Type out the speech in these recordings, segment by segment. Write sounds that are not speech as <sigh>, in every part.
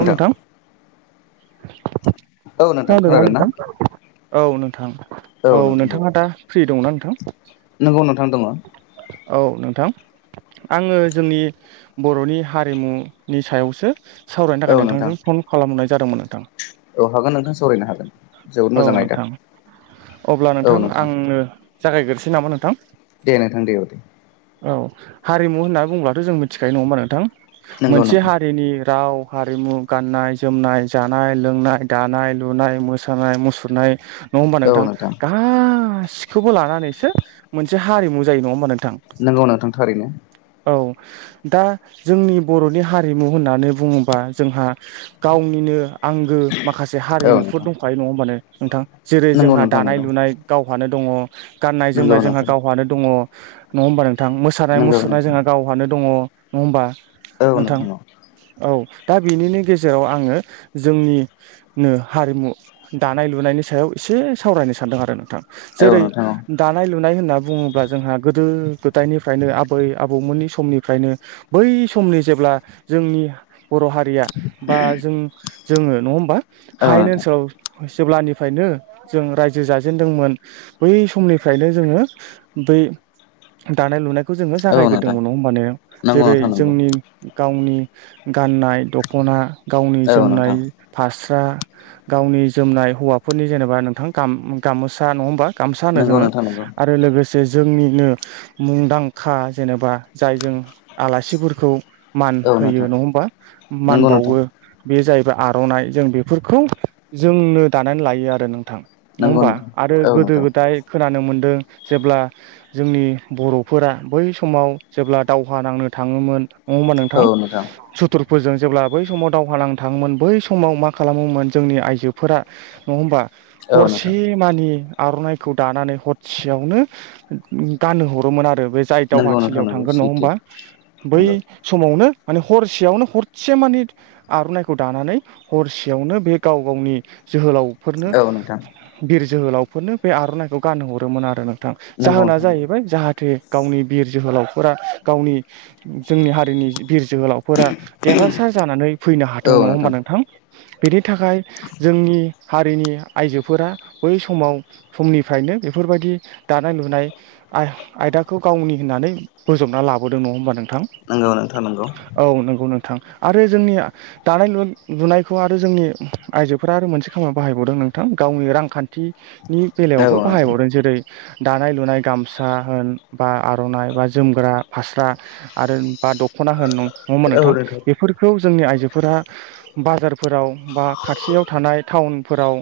औ नोंथां औ नोंथां खोन खोनादों होनदों ना नोंथां औ नोंथां औ नोंथाङा दा फ्रि दंना नोंथां नंगौ नोंथां दङ औ नोंथां आङो जोंनि बर'नि हारिमुनि सायावसो सावरायनो औ थाखाय नोंथां नोंथांजों फन खालामहरनाय जादोंमोन नोंथाङा औ हागोन नोंथां सावरायनो हागोन जोबोद औ मोजाङ आदा नोंथां अब्ला नोंथां आंनो जागायग्रोसै नामा नोंथां दे दे औ दे औ हारिमु होननानै बुंब्लाथ जों मिथिखायो नङा होनबा नोंथां नंगौ मोनसे नोंथां हारिनि राव हारिमु गाननाय जोमनाय जानाय लोंनाय दानाय लुनाय मोसानाय मुसुरनाय नङा होमबा नोंथां गासिखौबो लानानैसो मोनसे हारिमु जायो नङा होमबा नोंथां नंगौ नोंथां थारैनो औ दा जोंनि बर'नि हारिमु होननानै बुङोब्ला बा जोंहा गावनिनो आंगो माखासे औ हारिमुफोर नोंथां दंखायो नङा होमबानो नोंथां जेरै नंगौ जोंहा नोंथां दानाय नंगौ लुनाय गावहानो दङ गाननाय नंगौ जोमनाय जोंहा नोंथां गावहानो दङ नङा होमबा नोंथां मोसानाय नंगौ मुसुरनाय नोंथां जोंहा गावहानो दङ नङा होमबा नोंथां औ दा बिनिनो गेजेराव आङो जोंनिनो हारिमु दानाय लुनायनि सायाव एसे एसे सावरायनो सानदों आरो नोंथां औ जेरै नोंथां दानाय लुनाय बुङोब्ला जोंहा गोदो गोदायनिफ्रायनो आबै आबौमोननिनो बै सम सम नि जेब्ला जोंनि बर' हारिया बा जों जोङो नङा होमबा औ हायनि नोंथां ओनसोलाव जेब्लानिफ्रायनो जों रायजो जाजेेनदोंमोन बै समनिफ्रायनो जोङो बै दानाय लुनाय खौ जोङो औ नोंथां जागायग्रोदोंमोन नङा होमबान नंगौ जेरै नोंथां नंगौ जोंनि गावनि गाननाय दख'ना गावनि औ जोमनाय नोंथां फास रा गावनि जोमनाय हौवाफोरनि जेनेबा नोंथां गामोसा नङा होनबा गामसा होनो नंगौ जोङो नोंथां नंगौ आरो लोगोसे जोंनिनो मुंदांखा जेनेबा जाय जों आलासिफोरखौ मान औ होयो नोंथां नङा होमबा मान नंगौ नोंथां बावो बे जाहैबाय आरनाइ जों बेफोरखौ जोंनो दानानै लायो आरो नोंथां नङा नंगौ होमबा नोंथां आरो औ गोदो नोंथां गोदाय खोनानो मोनदों जेब्ला जोंनि बर'फोरा बै समाव जेब्ला दावहा नांनो थाङोमोन नङ होमबा नोंथां सुथुरफोरजों जेब्ला बै समाव दावहा नांनो थाङोमोन बै समाव मा खालामोमोन जोंनि आइजोफोरा नङा होमबा औ हरसे नोंथां मानि आरननाइखौ दानानै हरसेयावनो गाननो हरोमोन आरो बे जाय नंगौ नोंथां दावहाथिलियाव नंगौ थांगोन नङा सैथो होमबा बै नंगौ समावनो माने हरसेयावनो हरसे मानि आरननाइखौ दानानै हरसेयावनो बे गाव गावनि जोहोलाव नो औ नोंथां बिर जोहोलावफोरनो बे आरननाइखौ गानहरोमोन आरो नों थां नंगौ जाहोना नोंथां नंगौ जाहैबाय जाहाथे गावनि बिर जोहोलावफोरा गावनि जोंनि हारिनि बिर जोहोलावफोरा देरहासार जानानै फैनो हाथों नङा होमबा नोंथां बेनि थाखाय जोंनि हारिनि आइजोफोरा बै समाव समनिफ्रायनो बेफोरबायदि दानाय लुनाय आ आयदाखौ गावनि होननानै बोजबना लाबोदों नङा होमबा नोंथां नंगौ नोंथां नंगौ औ नंगौ नोंथां आरो जोंनि दानाय लुनाय लुनायखौ आरो जोंनि आइजोफोरा आरो मोनसे खामा बाहाय बावदों नोंथां गावनि रांखान्थिनि औ बेलायावबो नोंथां बाहायबावदों जेरै दानाय लुनाय गामसा होन बा आर'नाइ बा जोमग्रा फास्रा आरो दख'ना होन नङा होनबा नोंथां बेफोरखौ जोंनि आइजो फोरा बाजारफोराव बा खाथियाव थानाय टाउनफोराव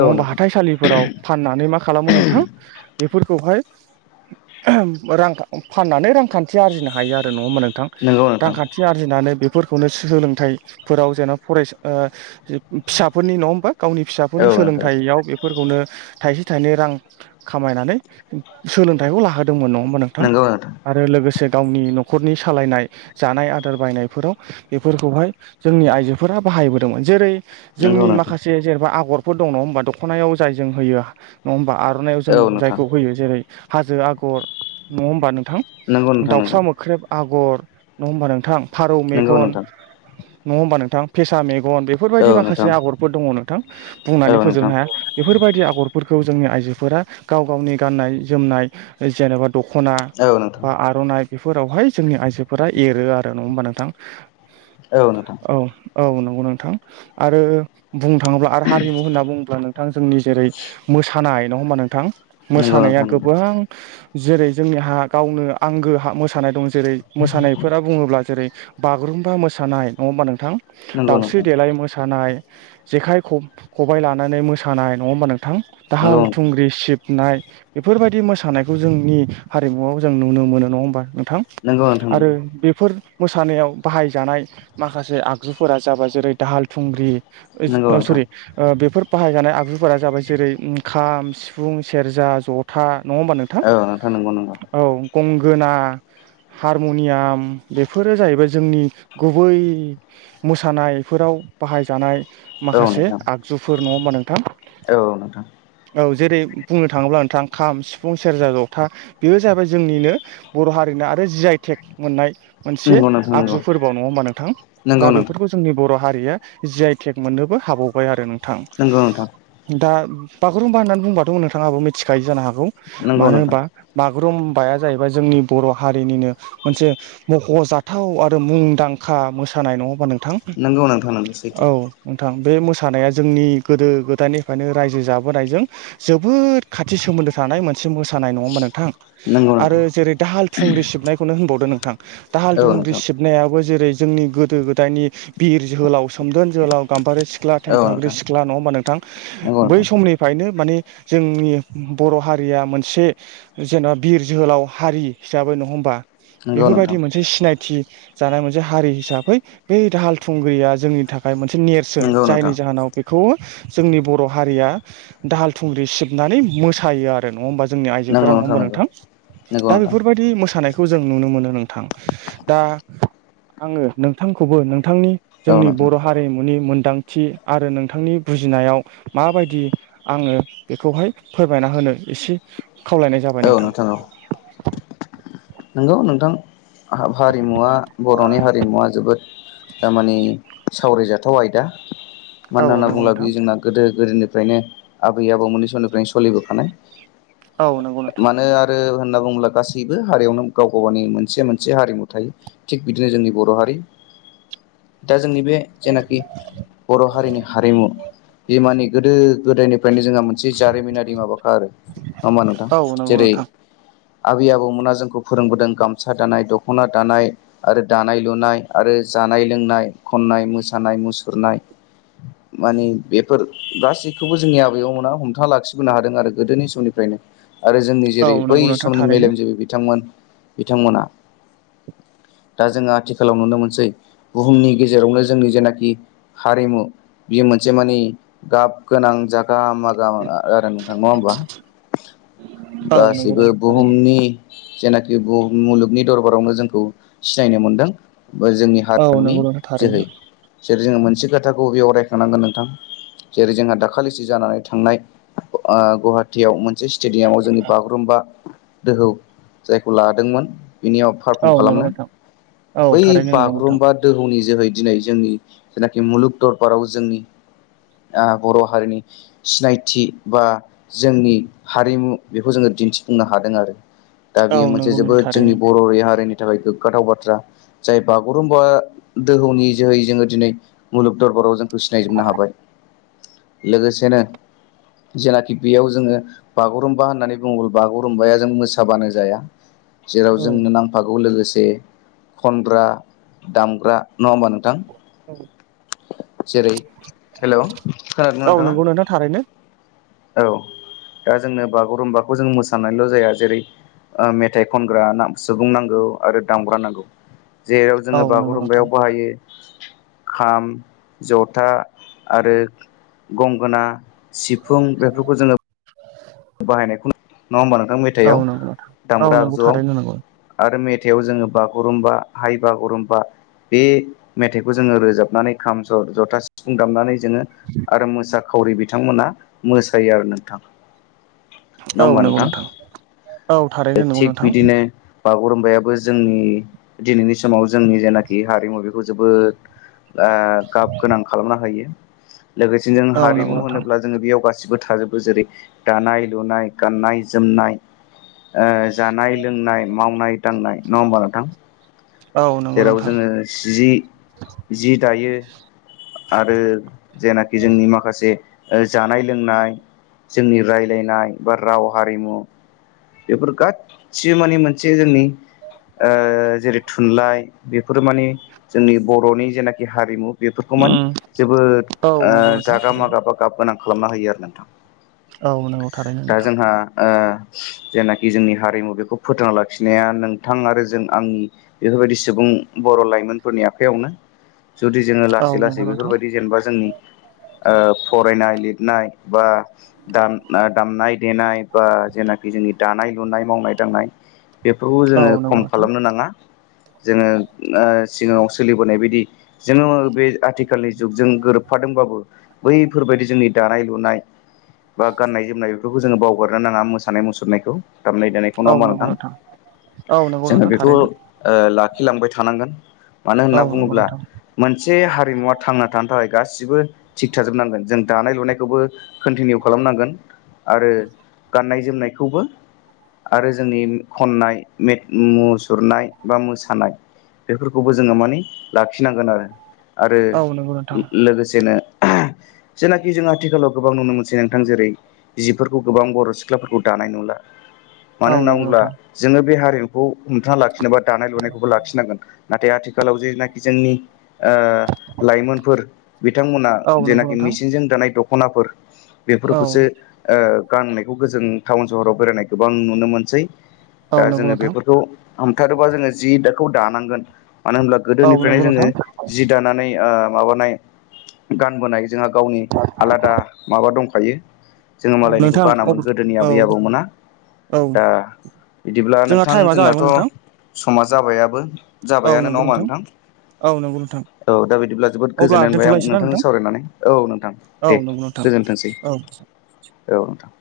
औ नोंथां हाथाइसालिफोराव फाननानै मा खालामो नोंथां बेफोरखौहाय रां फाननानै रांखान्थि आरजिनो हायो आरो नङा होमबा नोंथां नंगौ नोंथां रांखान्थि आरजिनानै बे फोरखौनो सोलोंथाइफोराव जेनना फरायसा फिसाफोरनि नङा होमबा गावनि औ फिसाफोरनि नोंथां सोलोंथायाइयाव बे फोरखौनो थाइसे थाइनै रां खामायनानै सोलोंथाइखौ लाहोदोंमोन न होमबा नोंथां आरो लोगोसे गावनि न'खरनि सालायनाय जानाय आदार बायनायफोराव बेफोरखौहाय जोंनि आइजोफोरा बाहायबोदोंमोन जेरै नंगौ जोंनि नोंथां माखासे जेनेबा आगरफोर दं नङा हबा दखनायाव जाय जों होयो नङा होनबा आरो हरनायाव जों औ नोंथां नंगौ नोंथां जायखौ होयो जेरै हाजो आगर नङा होमबा नों थां नंगौ दाउसा मोख्रेब आगर नङा होमबा नोंथां फारौ नंगौ मेगन नोंथां नङा होमबा नोंथां फेसा मेगन बेफोरबायदि औ माखासे नोंथां आगरफोर दङ नो थां बुंनानै औ फोजोबनो नोंथां हाया बेफोरबायदि आगरफोरखौ जोंनि आइजोफोरा गाव गावनि गाननाय जोमनाय नाय जेनेबा दख'ना औ बा नोंथां आर'नाइ बेफोरावहाय जोंनि आइजोफोरा एरो आरो नङा होमबा नोंथां औ नोंथां औ नंगौ नो थां आरो बुंनो थाङोब्ला आरो हारिमु होनना बुङोब्ला नोंथां जोंनि जेरै मोसानाय नङा होमबा नोंथां नंगौ मोसानाया नोंथां गोबां जेरै जोंनि हा गावनो आं गो हा मोसानाय दं जेरै मोसानाय फोरा बुङोब्ला जेरै बागुरुम्बा मोसानाय नङा होमबा नोंथां नंगौ नंगौ दाावस्रि देलाय मोसानाय जेखाइ ख खबाय लानानै मोसानाय नङा होमबा नोंथां दाहाल नोंथां थुंग्रि सिबनाय बेफोरबायदि मोसानायखौ जोंनि हारिमुआव जों नुनो मोनो नङा होमबा नोंथां नंगौ नोंथां आरो नोंगौ बेफोर मोसानायाव बाहायजानाय माखासे आगजुफोरा जाबाय जेरै दाहाल थुंग्रि नंगौ ओ नोंथां सरि ओ बेफोर बाहायजानाय आगजुफोरा जाबाय जेरै ओ खाम सिफुं सेरजा जथा नङा होमबा नोंथां नंगौ नंगौ औ गंगोना हारमनियाम बेफोरो जाहैबाय जोंनि गुबै मोसानायफोराव बाहायजानाय माखासे नोंथां आगजुफोर नङा होमबा नोंथां औ नोंथां औ जेरै बुंनो थाङोब्ला नोंथां खाम सिफुं सेरजा जथा बेयो जाबाय जोंनिनो बर' हारिनो आरो जि आइटेक मोननाय मोनसे नंगौ नंगौ औ नोंथां औ नोंथां नंगौ नोंथां आगजु फोरबोआव नङा होमबा नोंथां दा नंगौ नंगौ बेफोरखौ जोंनि बर' हारि बियो आइटेक मोननोबो हाबावबाय आरो नोंथां दा बागुरुमबा होननानै बुंबाथ' नोंथाङाबो मिथिखायो जानो हागौ नंगौ मानो नोंथां नंगौ नोंथां होनबा बागुरुम्बाया जाहैबाय जोंनि बर' हारिनिनो मोनसे मख'जाथाव आरो मुंदांखा मोसानाय नङा होमबा नों थां नंगौ नोंथां नंगौ सैथो औ नोंथां । बे मोसानाया जोंनि गोदो गोदायनिफ्रायनो रायजो जाबोनायजों जोबोद खाथि सोमोन्दो थानाय मोनसे मोसानाय नङा होमबा नोंथां नंगौ आरो नोंथां जेरै दाहाल थुंग्रि सिबनायखौनो होनबावदो नों दाहाल औ दुंग्रि नोंथां सिबनायाबो जेरै जोंनि गोदो गोदायनि बिर जोहोलाव सोमदोन जोहोलाव गाम्बारि सिख्ला औ थेम्फाग्रि नोंथां सिख्ला नङा होमबा नोंथां नंगौ बै नोंथां समनिफ्रायनो माने जोंनि बर' हारिया मोनसे जेन'बा बिर जोहोलाव हारि हिसाबै नङा होमबा नंगौ नोंथां बेफोरबायदि मोनसे सिनायथि जानाय मोनसे हारि हिसाबै बै दाहाल थुंग्रिया जोंनि थाखाय बे मोनसे नेरसोन नंगौ नोंथां जायनि जाहोनाव बेखौ जोंनि बर' हारिया दाहाल थुंग्रि सिबनानै मोसायो आरो नङा होमबा? जोंनि नंगौ आइजोफोरा नङा होमबा नंगौ नोंथां नंगौ दा नोंथां बेफोरबायदि मोसानायखौ जों नुनो मोनो नोंथां दा आङो नोंथांखौबो थांनि औ जोंनि नोंथां बर' हारिमुनि मोन दांथि आरो नोंथांनि बुजिनायाव माबायदि आङो बेखौहाय फोरमायना होनो एसे खावलायनाय जाबाय औ नोंथां औ । नंगौ नोंथां । हारिमुवा बर'नि हारिमुवा जोबोद दामानि सावरायजायो । गोथाव आयदा मानो औ होनना नंगौ बुङोब्ला नोंथां बेयो जोंना गोदो गोदोनिफ्रायनो आबै आबौमोननि समनिफ्रायनो सोलिबोफानाय औ नंगौ नोंथां मानो आरो होनना बुङोब्ला गासैबो हारियावनो गाव गाव गावनि मोनसे मोनसे हारिमु थायो थिग बिदिनो जोंनि बर' हारि दा जोंनि बे जेनाखि बर' हारिनि हारिमु बिमानि गोदो गोदायनि बेनिफ्रायनो जोंहा मोनसे जारिमिनारि माबाखा आरो नङा होमबा नोंथां औ नंगौ जेरै नोंथां आबै आबौ मोनहा जोंखौ फोरोंबोदों गामसा दानाय दख'ना दानाय आरो दानाय लुनाय आरो जानाय लोंनाय खननाय मोसानाय मुसुरनाय मानि बेफोर गासैखौबो जोंनि आबै मोना हमथाना लाखिबोनो हादों आरो गोदोनि समनिफ्राय नो आरो जोंनि औ जेरै बै नंगौ नोंथां समनि थारैनो मेलेमजिबि बिथांमोन बिथांमोना दा जोङो आथिखालाव नुनो मोनसै । बुहुमनि गेजेरावनो जोंनि जेनाखि हारिमु बेयो मोनसे माने गाब गोनां जा गाहामा गाम आरो नोंथां नङा होमबा औ नंगौ गासिबो नोंथां थारैनो बुहुमनि जेनाखि मुलुगनि दरबारावनो जोंखौ सिनायनो मोनदों । जोंनि औ हारिमुनि नंगौ नोंथां थारैनो जोहै सोर जोङो मोनसे बाथ्राखौ बेयाव रायखां नोंथां जेरै जोंहा दाखालिसो जानानै थांनाय गहातियाव मोनसे स्टेडियामाव जोंनि बागुरुम्बा दोहौ जायखौ लादोंमोन बिनियाव पारफर्म औ नंगौ खालामनो नोंथां औ बै थारैनो नंगौ नोंथां बागुरुम्बा दोहौनि जोहै दिनै जोंनि जेनाखि मुलुग दरबाराव जोंनि बर' हारिनि सिनायथि बा जोंनि हारिमु बेखौ जोङो दिन्थिफुंनो हादों आरो दा औ बेयो मोनसे नंगौ नोंथां जोबोद जोंनि थारैनो बर' हारिनि थाखाय गोग्गाथाव बाथ्रा जाय बागुरुम्बा दोहौनि जोहै जोङो दिनै मुलुग दरबार राव जोंखौ सिनायजोबनो हाबाय लोगोसेनो जेनाखि बेयाव जोङो बागुरुम्बा होननानै बुङोब्ला बागुरुम्बाया जों मोसाबानो जाया जेराव औ जोंनो नांफागौ लोगोसे खनग्रा दामग्रा नङा होमबा नोंथां? औ जेरै हेल' खोनादों ना औ नोंथाङा? नंगौ नोंथां थारैनो औ दा जोंनो बागुरुम्बाखौ जों मोसानायल' जाया जेरै मेथाइ खनग्रा सुबुं नांगौ आरो दामग्रा नांगौ जेराव औ जोङो नंगौ नोंथां बागुरुमबायाव बाहायो <inaudible> खाम जथा आरो गंगोना सिफुं बेफोरखौ जोङो बाहायनायखौ नङा होमबा नोंथां औ मेथाइआव नंगौ नोंथां औ दामग्रा नंगौ आगजुआव थारैनो नंगौ आरो मेथ थायाव जोङो बागुरुम्बा हाइ बागुरुम्बा बे मेथाइखौ जोङो रोजाबनानै खाम सर जथा सिफुं दामनानै जोङो आरो मोसाखावरि बिथांमोना मोसायो आरो नोंथां औ नाङा होनबा नंगौ नोंथां औ थारैनो नंगौ नोंथां नोंथां बिदिनो बागुरुमबायाबो जोंनि दिनैनि समाव जोंनि जेनाखि हारिमु बेखौ जोबोद गाब गोनां खालामनो हायो लोगोसेनो जों औ नंगौ हारिमु नोंथां होनोब्ला जोङो बेयाव गासिबो थाजोबो जेरै दानाय लुनाय गाननाय जोमनाय जानाय लोंनाय मावनाय दांनाय नङा होमबा नोंथां औ नंगौ जेराव नोंथां जोङो जि जि दायो आरो जेनाखि जोंनि माखासे जानाय लोंनाय जोंनि रायलायनाय बा राव हारिमु बेफोर गाससिबो माने मोनसे जोंनि ओ जेरै थुनलाइ बेफोरो माने जोंनि बरनि जेनाखि हारिमु बेफोरखौ माने जोबोद औ नंगौ आं नोंथां जागा थारैनो मागा बा गाब गोनां खालामना होयो आरो नोंथां औ नंगौ थारैनो दा नोंथां जोंहा ओ जेनाखि जोंनि हारिमु बेखौ फोथांना लाखिनाया नोंथां आरो जों आंनि बेफोरबायदि सुबुं बर लाइमोनफोरनि आखायावनो जुदि जोङो औ लासै नंगौ लासै नोंथां बेफोरबायदि जेनेबा जोंनि फरायनाय लिरनाय बा दामनाय देनाय बा जेनाख जोंनि दानाय लुनाय मावनाय दांनाय बेफोरखौ औ जोङो नंगौ खम नोंथां खालामनो नाङा जोङो ओ सिगाङाव सोलिबोनाय बायदि जोङो बे आथिखालनि जुगजों गोरोब थफादोंबाबो बैफोरबायदि जोंनि दानाय लुनाय बा गाननाय जोमनाय बेफोरखौ जोङो बावगारनो नाङा मोसानाय मुसुरनायखौ दामनाय देनायखौ नङा औ होनबा नंगौ नोंथां औ नंगौ जोङो नोंथां बेखौ थारैनो ला होलांबाय थानांगोन मानो औ होनना नंगौ बुङोब्ला नोंथां मोनसे से हारिमुवा थांना थानो थाखाय गासिबो थिग थाजोबनांगोन जों दानाय लुनायखौबो कन्टिनिउ खालामांग नांगोन आरो गाननाय जोमनायखौबो आरो जोंनि खननाय मुसुरनाय बा मोसानाय बेफोरखौबो जोङो माने लाखिनांगोन आरो आरो औ नंगौ नोंथां लोगोसेनो जेनाखि जों आथिखालाव गोबां नुनो मोनसै नोंथां जेरै जिफोरखौ गोबां बर सिख्लाफोरखौ दानाय नुला मानो औ होनना नंगौ बुङोब्ला नोंथां जोङो बे हारिमुखौ हमथाङा लाखिनोबा दानाय लुनायखौबो लाखिनांगोन नाथाय आथिखालाव जेनाखि जोंनि ओ लाइमोनफोर बिथांमोना औ नंगौ जेनाखि नोंथां मेसिनजों दानाय दखनाफोर औ बेफोरखौसो गाननायखौ गो जों टाउन सहराव बेरायनाय गोबां नुनो मोनसै औ दा नंगौ जोङो नोंथां बेफोरखौ हमथारोबा जोङो जि दाखौ दानांगोन मानो होनब्ला औ गोदोनिफ्रायनो नंगौ जोङो नोंथां जि दानानै माबानाय गानबोनाय जोंहा गावनि आलादा माबा दंखायो जोङो औ मालायनिखौ नोंथां मोन गोदोनि औ आबै आबौ मोना औ दा बिदिब्ला जोंहा नोंथां टाइमा जोंनाथ जाबायमोन नोंथां समा जाबायाबो औ जाबायानो नङा नंगौ होनबा नोंथां औ नंगौ नोंथां औ दा बिदिब्ला जोबोद अब्ला गोजोननाय मोनबाय आं दोनथ'लायसै ना नोंथांजों नोंथां सावरायनानै औ नोंथां औ दे नंगौ नोंथां गोजोनथोंसै औ औ नोंथां